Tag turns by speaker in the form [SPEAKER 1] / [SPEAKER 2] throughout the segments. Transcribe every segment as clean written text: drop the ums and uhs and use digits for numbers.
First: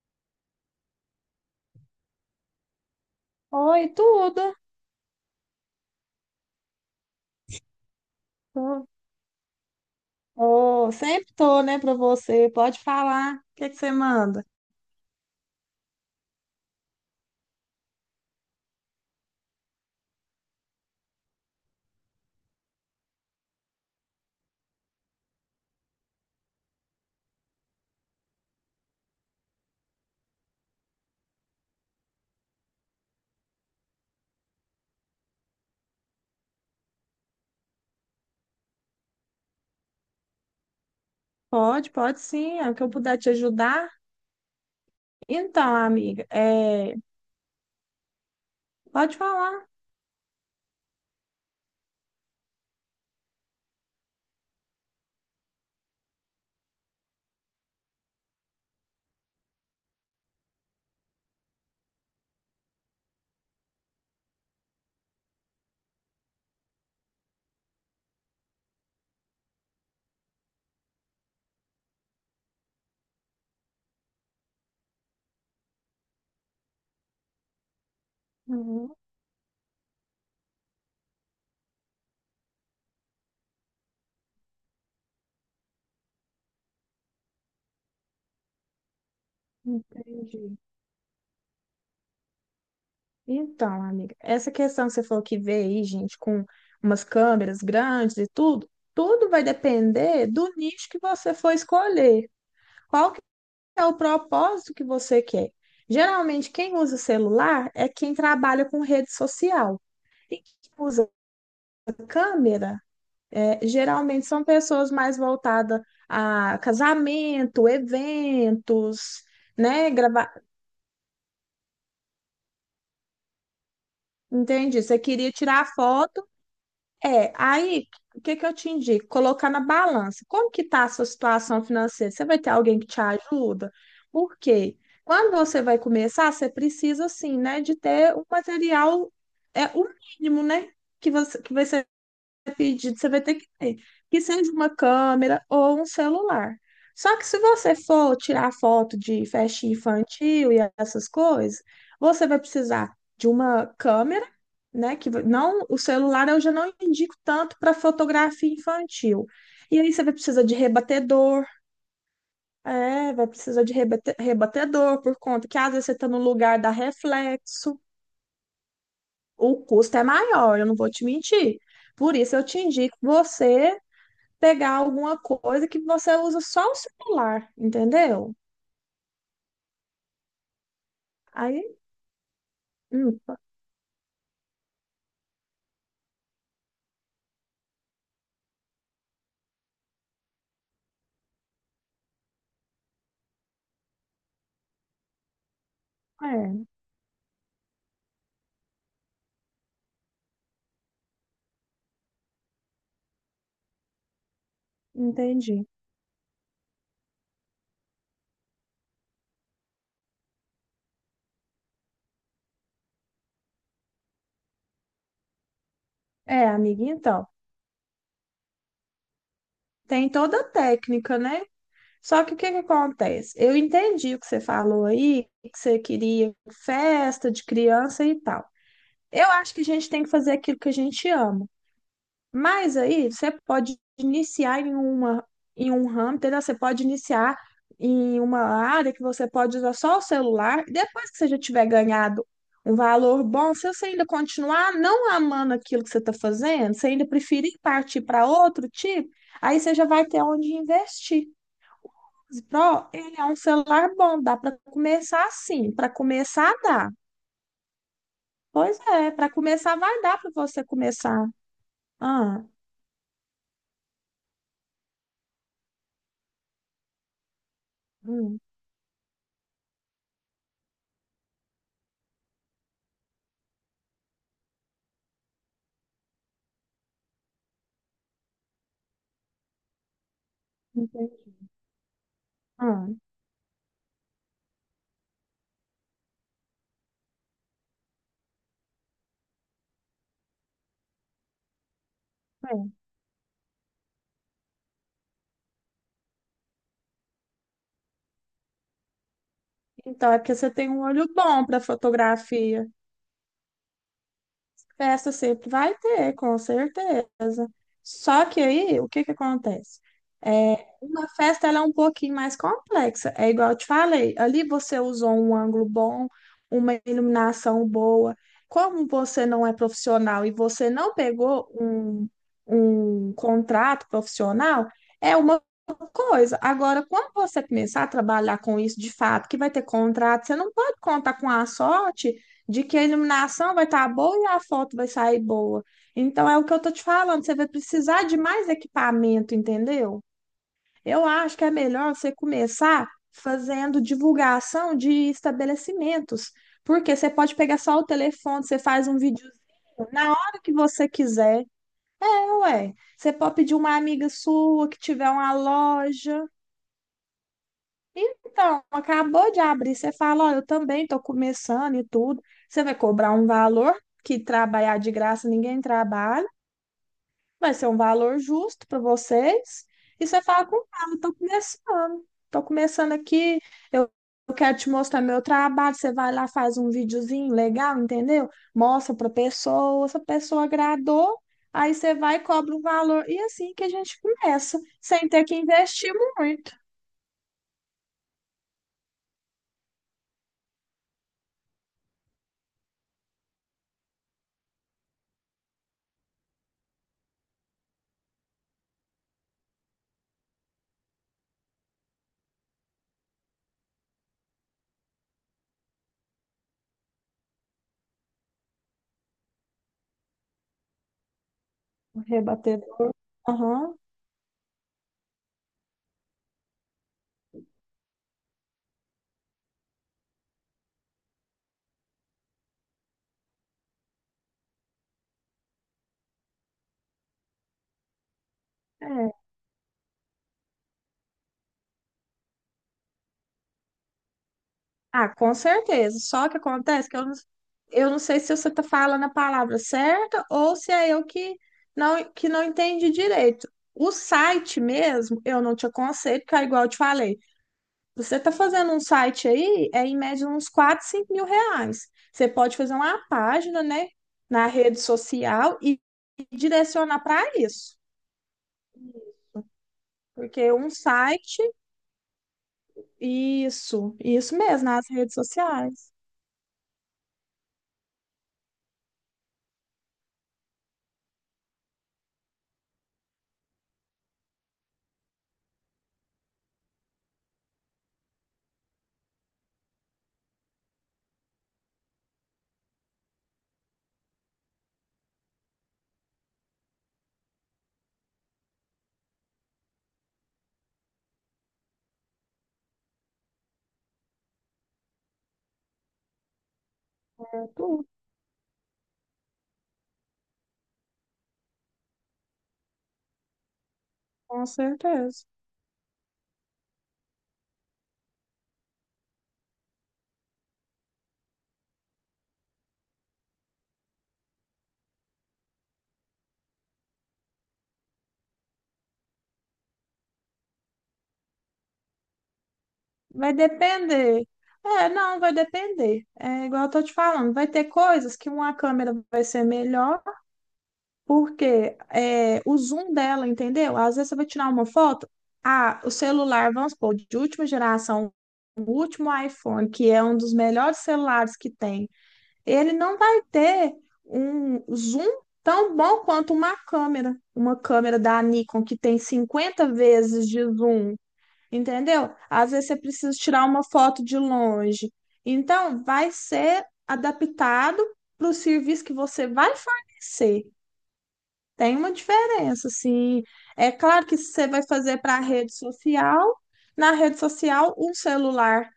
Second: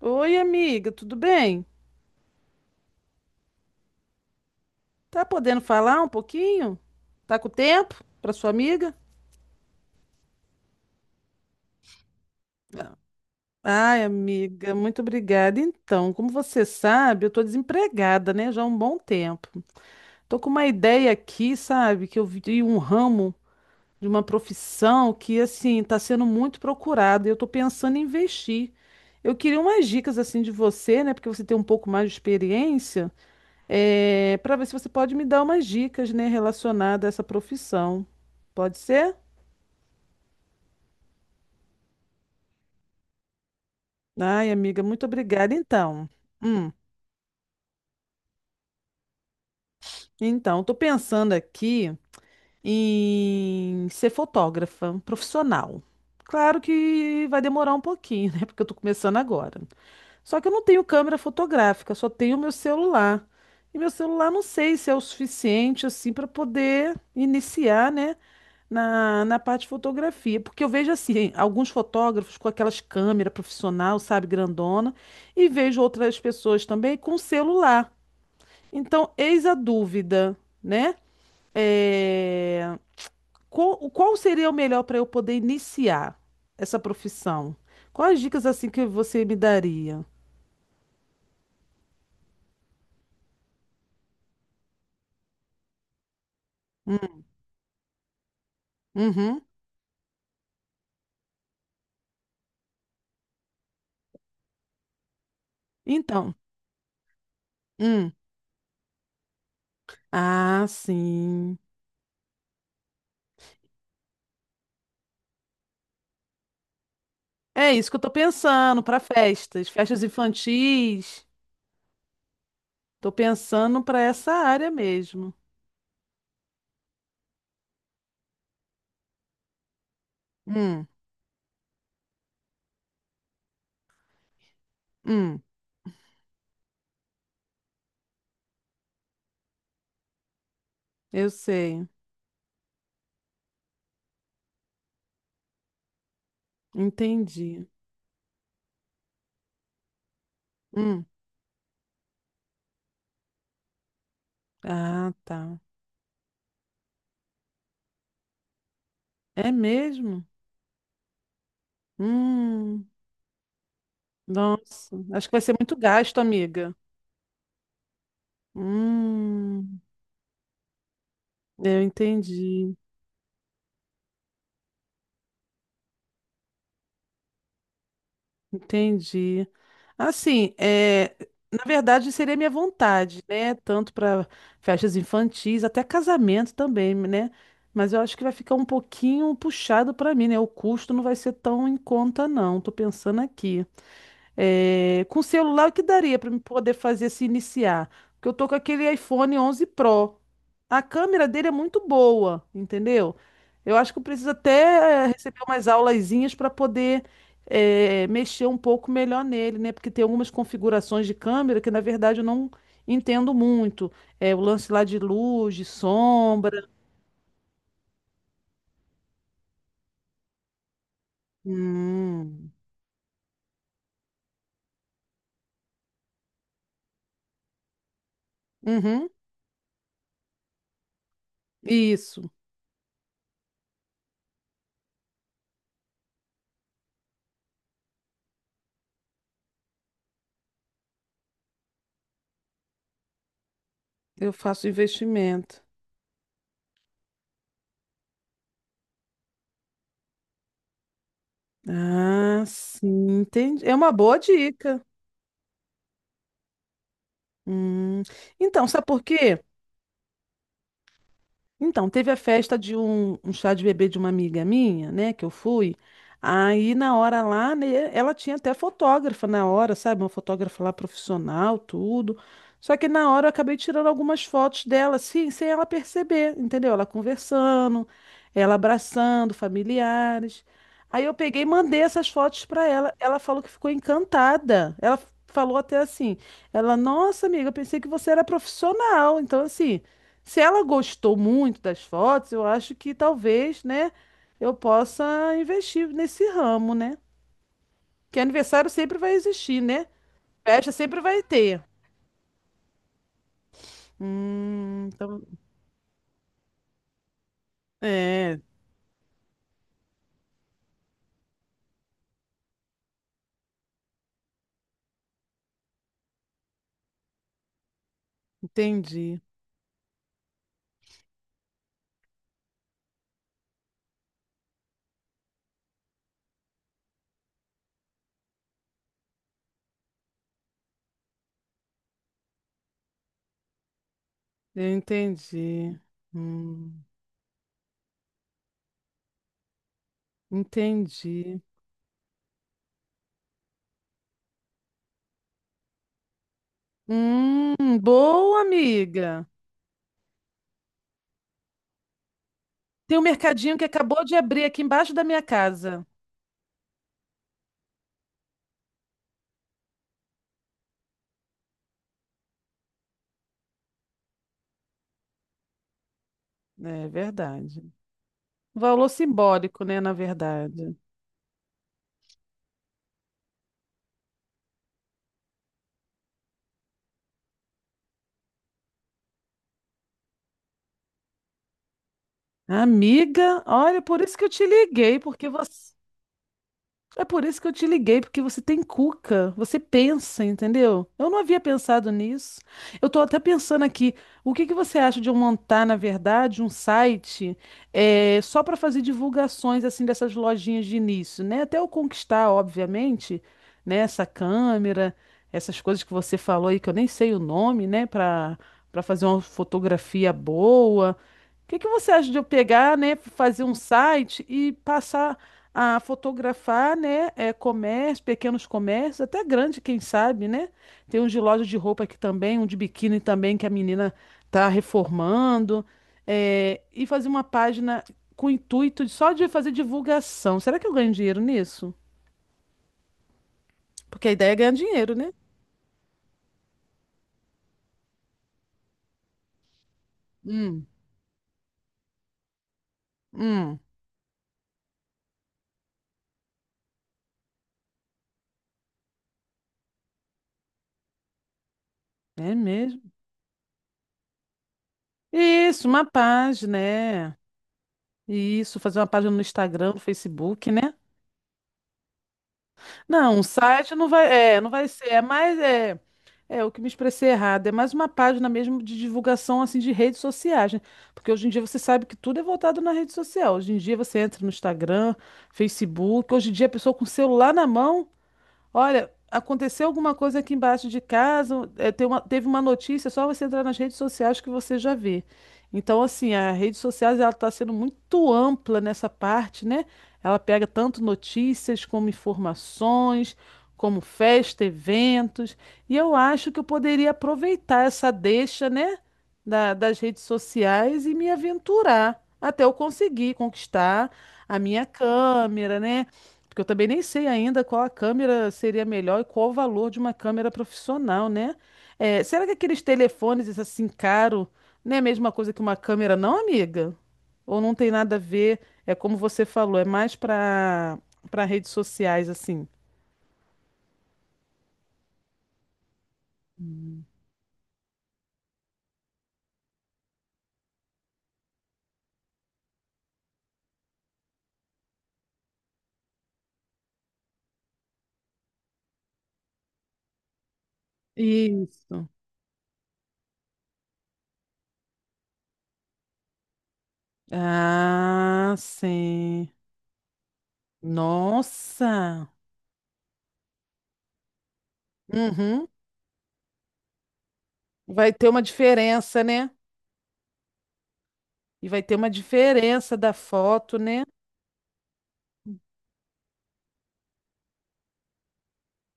[SPEAKER 1] Oi, amiga, tudo bem?
[SPEAKER 2] Oi, tudo.
[SPEAKER 1] Tá podendo falar um pouquinho? Tá com tempo para sua
[SPEAKER 2] Tô-
[SPEAKER 1] amiga?
[SPEAKER 2] Ô, sempre tô, né, pra você. Pode falar. O que que você
[SPEAKER 1] Ai,
[SPEAKER 2] manda?
[SPEAKER 1] amiga, muito obrigada. Então, como você sabe, eu tô desempregada, né, já há um bom tempo. Tô com uma ideia aqui, sabe, que eu vi um ramo de uma profissão que assim tá sendo muito procurado e eu tô pensando em investir. Eu queria umas dicas assim de você, né, porque você tem um pouco mais de experiência para ver se você pode me dar umas dicas, né, relacionadas a essa profissão. Pode ser?
[SPEAKER 2] Pode, pode sim. É o que eu puder te ajudar.
[SPEAKER 1] Ai, amiga, muito obrigada.
[SPEAKER 2] Então, amiga,
[SPEAKER 1] Hum,
[SPEAKER 2] pode falar.
[SPEAKER 1] então, estou pensando aqui em ser fotógrafa profissional. Claro que vai demorar um pouquinho, né? Porque eu estou começando agora. Só que eu não tenho câmera fotográfica, só tenho meu celular. E meu celular não sei se é o suficiente assim para poder iniciar, né? Na parte de fotografia, porque eu vejo assim, alguns fotógrafos com aquelas câmeras profissional, sabe, grandona, e vejo outras pessoas também com celular.
[SPEAKER 2] Uhum,
[SPEAKER 1] Então, eis a dúvida, né? É, qual seria o melhor para eu poder iniciar essa profissão? Quais dicas assim que você me daria?
[SPEAKER 2] entendi. Então, amiga, essa questão que você falou que vê aí, gente, com umas
[SPEAKER 1] Hum,
[SPEAKER 2] câmeras grandes e tudo, tudo
[SPEAKER 1] uhum.
[SPEAKER 2] vai depender do nicho que você for escolher. Qual que é o propósito que você quer?
[SPEAKER 1] Então,
[SPEAKER 2] Geralmente, quem usa celular é
[SPEAKER 1] hum.
[SPEAKER 2] quem trabalha com rede social. E quem
[SPEAKER 1] Ah,
[SPEAKER 2] usa
[SPEAKER 1] sim.
[SPEAKER 2] câmera, é, geralmente são pessoas mais voltadas a casamento,
[SPEAKER 1] É isso que eu tô pensando para
[SPEAKER 2] eventos,
[SPEAKER 1] festas,
[SPEAKER 2] né?
[SPEAKER 1] festas
[SPEAKER 2] Gravar,
[SPEAKER 1] infantis. Tô pensando para essa área
[SPEAKER 2] entendi. Você queria
[SPEAKER 1] mesmo.
[SPEAKER 2] tirar foto, é. Aí, o que que eu te indico? Colocar na balança. Como que tá
[SPEAKER 1] Hum,
[SPEAKER 2] a sua situação financeira? Você vai ter alguém que te ajuda? Por quê? Quando
[SPEAKER 1] hum,
[SPEAKER 2] você vai começar, você precisa, assim, né, de ter um material, é o mínimo, né? Que
[SPEAKER 1] eu
[SPEAKER 2] você, que vai ser
[SPEAKER 1] sei.
[SPEAKER 2] pedido, você vai ter, que seja uma câmera ou um celular. Só que se
[SPEAKER 1] Entendi.
[SPEAKER 2] você for tirar foto de festa infantil e
[SPEAKER 1] Hum,
[SPEAKER 2] essas coisas, você vai precisar de uma câmera, né?
[SPEAKER 1] ah, tá.
[SPEAKER 2] Não, o celular eu já não indico tanto para fotografia infantil.
[SPEAKER 1] É
[SPEAKER 2] E aí você vai
[SPEAKER 1] mesmo?
[SPEAKER 2] precisar de rebatedor,
[SPEAKER 1] Hum,
[SPEAKER 2] é, vai precisar de
[SPEAKER 1] Nossa.
[SPEAKER 2] rebatedor por
[SPEAKER 1] Acho que vai
[SPEAKER 2] conta
[SPEAKER 1] ser
[SPEAKER 2] que às
[SPEAKER 1] muito
[SPEAKER 2] vezes você está
[SPEAKER 1] gasto,
[SPEAKER 2] no lugar da
[SPEAKER 1] amiga.
[SPEAKER 2] reflexo. O
[SPEAKER 1] Hum,
[SPEAKER 2] custo é maior, eu não vou te mentir.
[SPEAKER 1] eu
[SPEAKER 2] Por isso eu te
[SPEAKER 1] entendi.
[SPEAKER 2] indico você pegar alguma coisa que você usa só o celular, entendeu?
[SPEAKER 1] Entendi. Assim, é,
[SPEAKER 2] Aí,
[SPEAKER 1] na verdade, seria minha
[SPEAKER 2] hum,
[SPEAKER 1] vontade, né? Tanto para festas infantis, até casamento também, né? Mas eu acho que vai ficar um pouquinho puxado para mim, né? O custo não vai ser tão em conta, não. Tô pensando aqui. É, com celular, o que daria para me
[SPEAKER 2] é,
[SPEAKER 1] poder fazer se iniciar? Porque eu tô com aquele iPhone 11 Pro. A câmera dele é muito boa, entendeu? Eu acho que eu preciso até receber
[SPEAKER 2] entendi.
[SPEAKER 1] umas aulazinhas para poder mexer um pouco melhor nele, né? Porque tem algumas configurações de câmera que, na verdade, eu não entendo muito. É, o lance lá de luz, de
[SPEAKER 2] É,
[SPEAKER 1] sombra.
[SPEAKER 2] amiga, então, tem toda a técnica, né? Só que o que
[SPEAKER 1] Hum.
[SPEAKER 2] que acontece? Eu entendi o que você falou aí, que você queria festa de criança e tal.
[SPEAKER 1] Uhum.
[SPEAKER 2] Eu acho que a gente tem que fazer aquilo que a gente ama.
[SPEAKER 1] Isso,
[SPEAKER 2] Mas aí você pode iniciar em uma em um ramo, entendeu? Você pode iniciar em uma área que você pode usar só o celular. Depois que você já tiver ganhado um valor bom, se você ainda
[SPEAKER 1] eu faço
[SPEAKER 2] continuar não amando
[SPEAKER 1] investimento.
[SPEAKER 2] aquilo que você está fazendo, você ainda preferir partir para outro tipo, aí você já vai ter onde investir.
[SPEAKER 1] Ah,
[SPEAKER 2] Pro, ele
[SPEAKER 1] sim,
[SPEAKER 2] é um
[SPEAKER 1] entendi. É uma
[SPEAKER 2] celular
[SPEAKER 1] boa
[SPEAKER 2] bom, dá para
[SPEAKER 1] dica.
[SPEAKER 2] começar assim, para começar dá.
[SPEAKER 1] Hum, Então,
[SPEAKER 2] Pois
[SPEAKER 1] sabe por
[SPEAKER 2] é, para
[SPEAKER 1] quê?
[SPEAKER 2] começar vai dar para você começar.
[SPEAKER 1] Então, teve a
[SPEAKER 2] Ah,
[SPEAKER 1] festa de um chá de bebê de uma amiga minha, né, que eu fui. Aí na hora lá, né, ela tinha
[SPEAKER 2] hum,
[SPEAKER 1] até fotógrafa na hora, sabe? Uma fotógrafa lá profissional, tudo. Só que na hora eu acabei tirando algumas fotos dela, assim, sem ela perceber, entendeu? Ela conversando, ela abraçando familiares. Aí eu
[SPEAKER 2] entendi.
[SPEAKER 1] peguei e mandei essas fotos para
[SPEAKER 2] Ah,
[SPEAKER 1] ela. Ela falou que ficou encantada. Ela falou até assim: ela, nossa, amiga, eu pensei que você era profissional. Então, assim. Se ela gostou muito das fotos, eu acho
[SPEAKER 2] é.
[SPEAKER 1] que talvez, né, eu possa investir nesse ramo, né? Que aniversário sempre vai existir, né?
[SPEAKER 2] Então, é porque você tem
[SPEAKER 1] Festa
[SPEAKER 2] um
[SPEAKER 1] sempre
[SPEAKER 2] olho
[SPEAKER 1] vai
[SPEAKER 2] bom para
[SPEAKER 1] ter.
[SPEAKER 2] fotografia.
[SPEAKER 1] Hum,
[SPEAKER 2] Festa
[SPEAKER 1] então,
[SPEAKER 2] sempre vai ter, com certeza. Só
[SPEAKER 1] é,
[SPEAKER 2] que aí, o que que acontece? É, uma festa ela é um pouquinho mais complexa. É igual eu te falei, ali você usou um ângulo bom, uma iluminação boa. Como
[SPEAKER 1] entendi.
[SPEAKER 2] você não é profissional e você não pegou um contrato profissional, é uma coisa. Agora, quando você começar a trabalhar com isso de fato, que vai ter contrato, você não pode contar com a sorte de que a iluminação vai estar boa e a
[SPEAKER 1] Eu
[SPEAKER 2] foto vai sair boa.
[SPEAKER 1] entendi.
[SPEAKER 2] Então é o que eu tô
[SPEAKER 1] Hum,
[SPEAKER 2] te falando, você vai precisar de mais equipamento, entendeu? Eu acho
[SPEAKER 1] entendi.
[SPEAKER 2] que é melhor você começar fazendo divulgação de estabelecimentos, porque você pode pegar só o
[SPEAKER 1] Boa,
[SPEAKER 2] telefone, você faz um
[SPEAKER 1] amiga.
[SPEAKER 2] videozinho na hora que você quiser. É, ué,
[SPEAKER 1] Tem um
[SPEAKER 2] você pode pedir
[SPEAKER 1] mercadinho que
[SPEAKER 2] uma
[SPEAKER 1] acabou
[SPEAKER 2] amiga
[SPEAKER 1] de abrir aqui
[SPEAKER 2] sua que
[SPEAKER 1] embaixo da
[SPEAKER 2] tiver
[SPEAKER 1] minha
[SPEAKER 2] uma
[SPEAKER 1] casa.
[SPEAKER 2] loja. Então, acabou de abrir, você fala, ó, eu também estou começando e tudo. Você vai cobrar um valor que trabalhar de graça ninguém trabalha,
[SPEAKER 1] É
[SPEAKER 2] vai
[SPEAKER 1] verdade.
[SPEAKER 2] ser um valor justo para
[SPEAKER 1] Valor simbólico,
[SPEAKER 2] vocês.
[SPEAKER 1] né, na
[SPEAKER 2] E você fala com
[SPEAKER 1] verdade.
[SPEAKER 2] calma, estou começando aqui, eu eu quero te mostrar meu trabalho. Você vai lá, faz um videozinho legal, entendeu? Mostra para pessoa, se a pessoa agradou, aí você vai e cobra um valor. E
[SPEAKER 1] Amiga,
[SPEAKER 2] assim que a
[SPEAKER 1] olha,
[SPEAKER 2] gente
[SPEAKER 1] por isso que eu te
[SPEAKER 2] começa,
[SPEAKER 1] liguei,
[SPEAKER 2] sem ter
[SPEAKER 1] porque
[SPEAKER 2] que
[SPEAKER 1] você,
[SPEAKER 2] investir muito.
[SPEAKER 1] é por isso que eu te liguei, porque você tem cuca, você pensa, entendeu? Eu não havia pensado nisso. Eu tô até pensando aqui, o que que você acha de eu montar, na verdade, um site só para fazer divulgações assim dessas lojinhas de início, né? Até eu conquistar, obviamente, né, essa câmera, essas coisas que você falou aí que eu nem sei o nome, né, para fazer uma fotografia boa. O que que você
[SPEAKER 2] O
[SPEAKER 1] acha de eu pegar,
[SPEAKER 2] rebatedor.
[SPEAKER 1] né, fazer um
[SPEAKER 2] Aham.
[SPEAKER 1] site e passar a fotografar, né, é, comércio, pequenos comércios, até grande, quem sabe, né? Tem um de loja de roupa aqui também, um de biquíni também que a menina tá reformando, é, e fazer uma página com o só
[SPEAKER 2] É.
[SPEAKER 1] de fazer divulgação. Será que eu ganho dinheiro nisso? Porque a ideia é ganhar dinheiro,
[SPEAKER 2] Ah,
[SPEAKER 1] né?
[SPEAKER 2] com certeza. Só que acontece que eu não sei se você está falando a palavra certa ou
[SPEAKER 1] Hum,
[SPEAKER 2] se é eu que não entendi direito.
[SPEAKER 1] hum,
[SPEAKER 2] O site mesmo, eu não te aconselho, porque é igual eu te falei, você está fazendo um site aí, é em média uns 4, 5 mil reais. Você
[SPEAKER 1] é
[SPEAKER 2] pode fazer
[SPEAKER 1] mesmo.
[SPEAKER 2] uma página, né, na rede social
[SPEAKER 1] Isso,
[SPEAKER 2] e
[SPEAKER 1] uma página,
[SPEAKER 2] direcionar
[SPEAKER 1] é.
[SPEAKER 2] para isso.
[SPEAKER 1] Isso, fazer uma página no Instagram, no Facebook,
[SPEAKER 2] Porque um
[SPEAKER 1] né?
[SPEAKER 2] site,
[SPEAKER 1] Não, um site não vai,
[SPEAKER 2] isso
[SPEAKER 1] é, não
[SPEAKER 2] mesmo,
[SPEAKER 1] vai
[SPEAKER 2] nas
[SPEAKER 1] ser, é
[SPEAKER 2] redes
[SPEAKER 1] mais, é,
[SPEAKER 2] sociais.
[SPEAKER 1] é o que me expressei errado, é mais uma página mesmo de divulgação, assim, de redes sociais, né? Porque hoje em dia você sabe que tudo é voltado na rede social, hoje em dia você entra no Instagram, Facebook, hoje em dia a pessoa com o celular na mão, olha, aconteceu alguma coisa aqui embaixo de casa, é, teve uma notícia, é só você entrar nas redes sociais que você já vê. Então, assim, a rede sociais ela está sendo muito ampla nessa parte, né? Ela pega tanto notícias como informações, como festa, eventos. E eu acho que eu poderia
[SPEAKER 2] É
[SPEAKER 1] aproveitar
[SPEAKER 2] tudo,
[SPEAKER 1] essa deixa, né, das redes sociais e me aventurar até eu conseguir conquistar a
[SPEAKER 2] com
[SPEAKER 1] minha
[SPEAKER 2] certeza.
[SPEAKER 1] câmera, né? Porque eu também nem sei ainda qual a câmera seria melhor e qual o valor de uma câmera profissional, né? É, será que aqueles telefones assim caro não é a mesma coisa que uma câmera, não, amiga? Ou não tem nada a ver? É como você falou, é mais para redes sociais assim.
[SPEAKER 2] Vai depender. É, não, vai depender. É igual eu tô te falando, vai ter coisas que uma câmera vai ser melhor, porque é, o zoom dela, entendeu? Às vezes você vai tirar uma foto, ah, o celular, vamos supor, de última geração, o último iPhone, que é um dos melhores celulares que
[SPEAKER 1] Isso.
[SPEAKER 2] tem, ele não vai ter um zoom tão bom quanto uma câmera da
[SPEAKER 1] Ah,
[SPEAKER 2] Nikon que tem
[SPEAKER 1] sim.
[SPEAKER 2] 50 vezes de zoom,
[SPEAKER 1] Nossa.
[SPEAKER 2] entendeu? Às vezes você precisa tirar uma foto de longe.
[SPEAKER 1] Uhum.
[SPEAKER 2] Então, vai ser adaptado
[SPEAKER 1] Vai ter uma
[SPEAKER 2] para o serviço que
[SPEAKER 1] diferença,
[SPEAKER 2] você
[SPEAKER 1] né?
[SPEAKER 2] vai fornecer.
[SPEAKER 1] E vai ter
[SPEAKER 2] Tem
[SPEAKER 1] uma
[SPEAKER 2] uma diferença,
[SPEAKER 1] diferença da
[SPEAKER 2] assim.
[SPEAKER 1] foto,
[SPEAKER 2] É
[SPEAKER 1] né?
[SPEAKER 2] claro que se você vai fazer para a rede social, na rede social, um celular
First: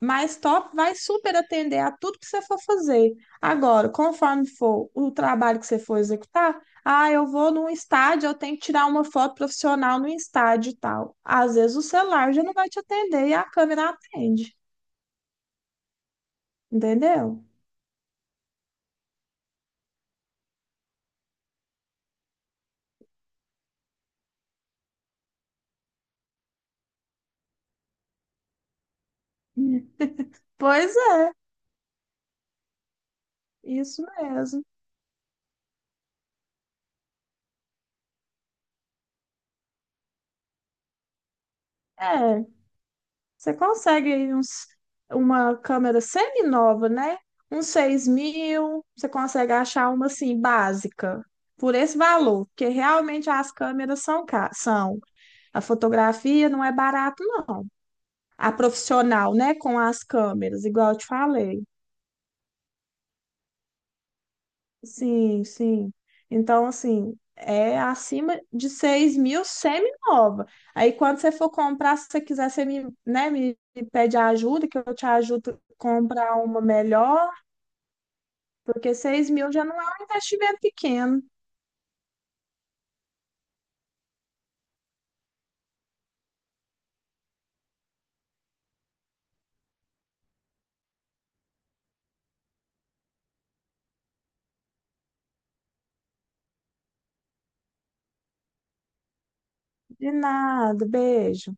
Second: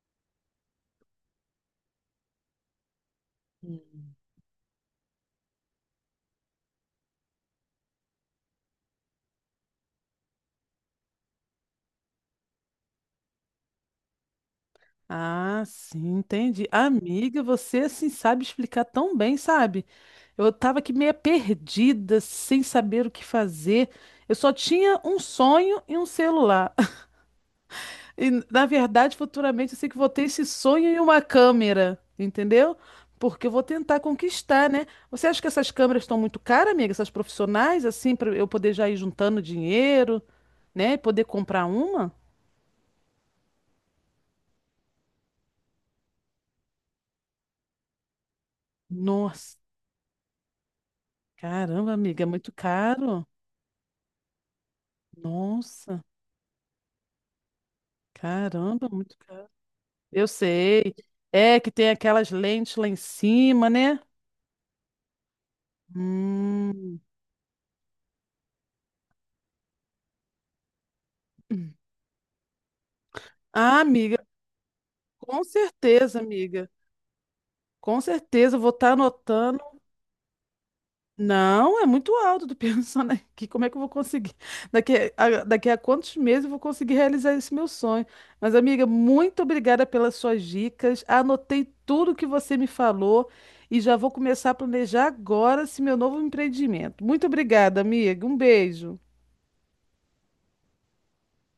[SPEAKER 2] mais top vai super atender a tudo que você for fazer. Agora, conforme for o trabalho que você for executar, ah, eu vou num estádio, eu tenho que tirar uma foto profissional no estádio e tal. Às vezes o celular já não vai te atender e a câmera atende,
[SPEAKER 1] Ah, sim, entendi. Amiga,
[SPEAKER 2] entendeu?
[SPEAKER 1] você assim sabe explicar tão bem, sabe? Eu tava aqui meio perdida, sem saber o que fazer. Eu só tinha um sonho e um celular. E, na verdade, futuramente eu sei
[SPEAKER 2] Hum.
[SPEAKER 1] que vou ter esse sonho
[SPEAKER 2] Pois
[SPEAKER 1] e uma
[SPEAKER 2] é,
[SPEAKER 1] câmera, entendeu? Porque eu vou tentar
[SPEAKER 2] isso mesmo.
[SPEAKER 1] conquistar, né? Você acha que essas câmeras estão muito caras, amiga? Essas profissionais, assim, para eu poder já ir juntando dinheiro, né? E poder comprar uma?
[SPEAKER 2] É. Você consegue aí uma câmera semi-nova, né? Uns 6 mil, você consegue
[SPEAKER 1] Nossa,
[SPEAKER 2] achar uma assim, básica, por
[SPEAKER 1] caramba,
[SPEAKER 2] esse
[SPEAKER 1] amiga, é
[SPEAKER 2] valor,
[SPEAKER 1] muito
[SPEAKER 2] porque
[SPEAKER 1] caro.
[SPEAKER 2] realmente as câmeras são. A
[SPEAKER 1] Nossa,
[SPEAKER 2] fotografia não é barato, não. A
[SPEAKER 1] caramba, muito
[SPEAKER 2] profissional,
[SPEAKER 1] caro.
[SPEAKER 2] né, com as
[SPEAKER 1] Eu
[SPEAKER 2] câmeras, igual
[SPEAKER 1] sei.
[SPEAKER 2] eu te
[SPEAKER 1] É
[SPEAKER 2] falei.
[SPEAKER 1] que tem aquelas lentes lá em cima, né?
[SPEAKER 2] Sim, sim. Então,
[SPEAKER 1] Hum.
[SPEAKER 2] assim, é acima de 6 mil semi-nova. Aí, quando você for comprar, se você quiser, você me, né,
[SPEAKER 1] Ah,
[SPEAKER 2] me pede ajuda, que eu te ajudo a comprar uma
[SPEAKER 1] amiga.
[SPEAKER 2] melhor,
[SPEAKER 1] Com certeza, eu vou estar
[SPEAKER 2] porque 6 mil
[SPEAKER 1] anotando.
[SPEAKER 2] já não é um investimento pequeno.
[SPEAKER 1] Não, é muito alto. Tô pensando aqui, como é que eu vou conseguir? Daqui a quantos meses eu vou conseguir realizar esse meu sonho? Mas, amiga, muito obrigada pelas suas dicas. Anotei tudo que você me falou e já vou começar a planejar agora esse meu novo empreendimento. Muito obrigada, amiga. Um beijo.
[SPEAKER 2] De nada, beijo.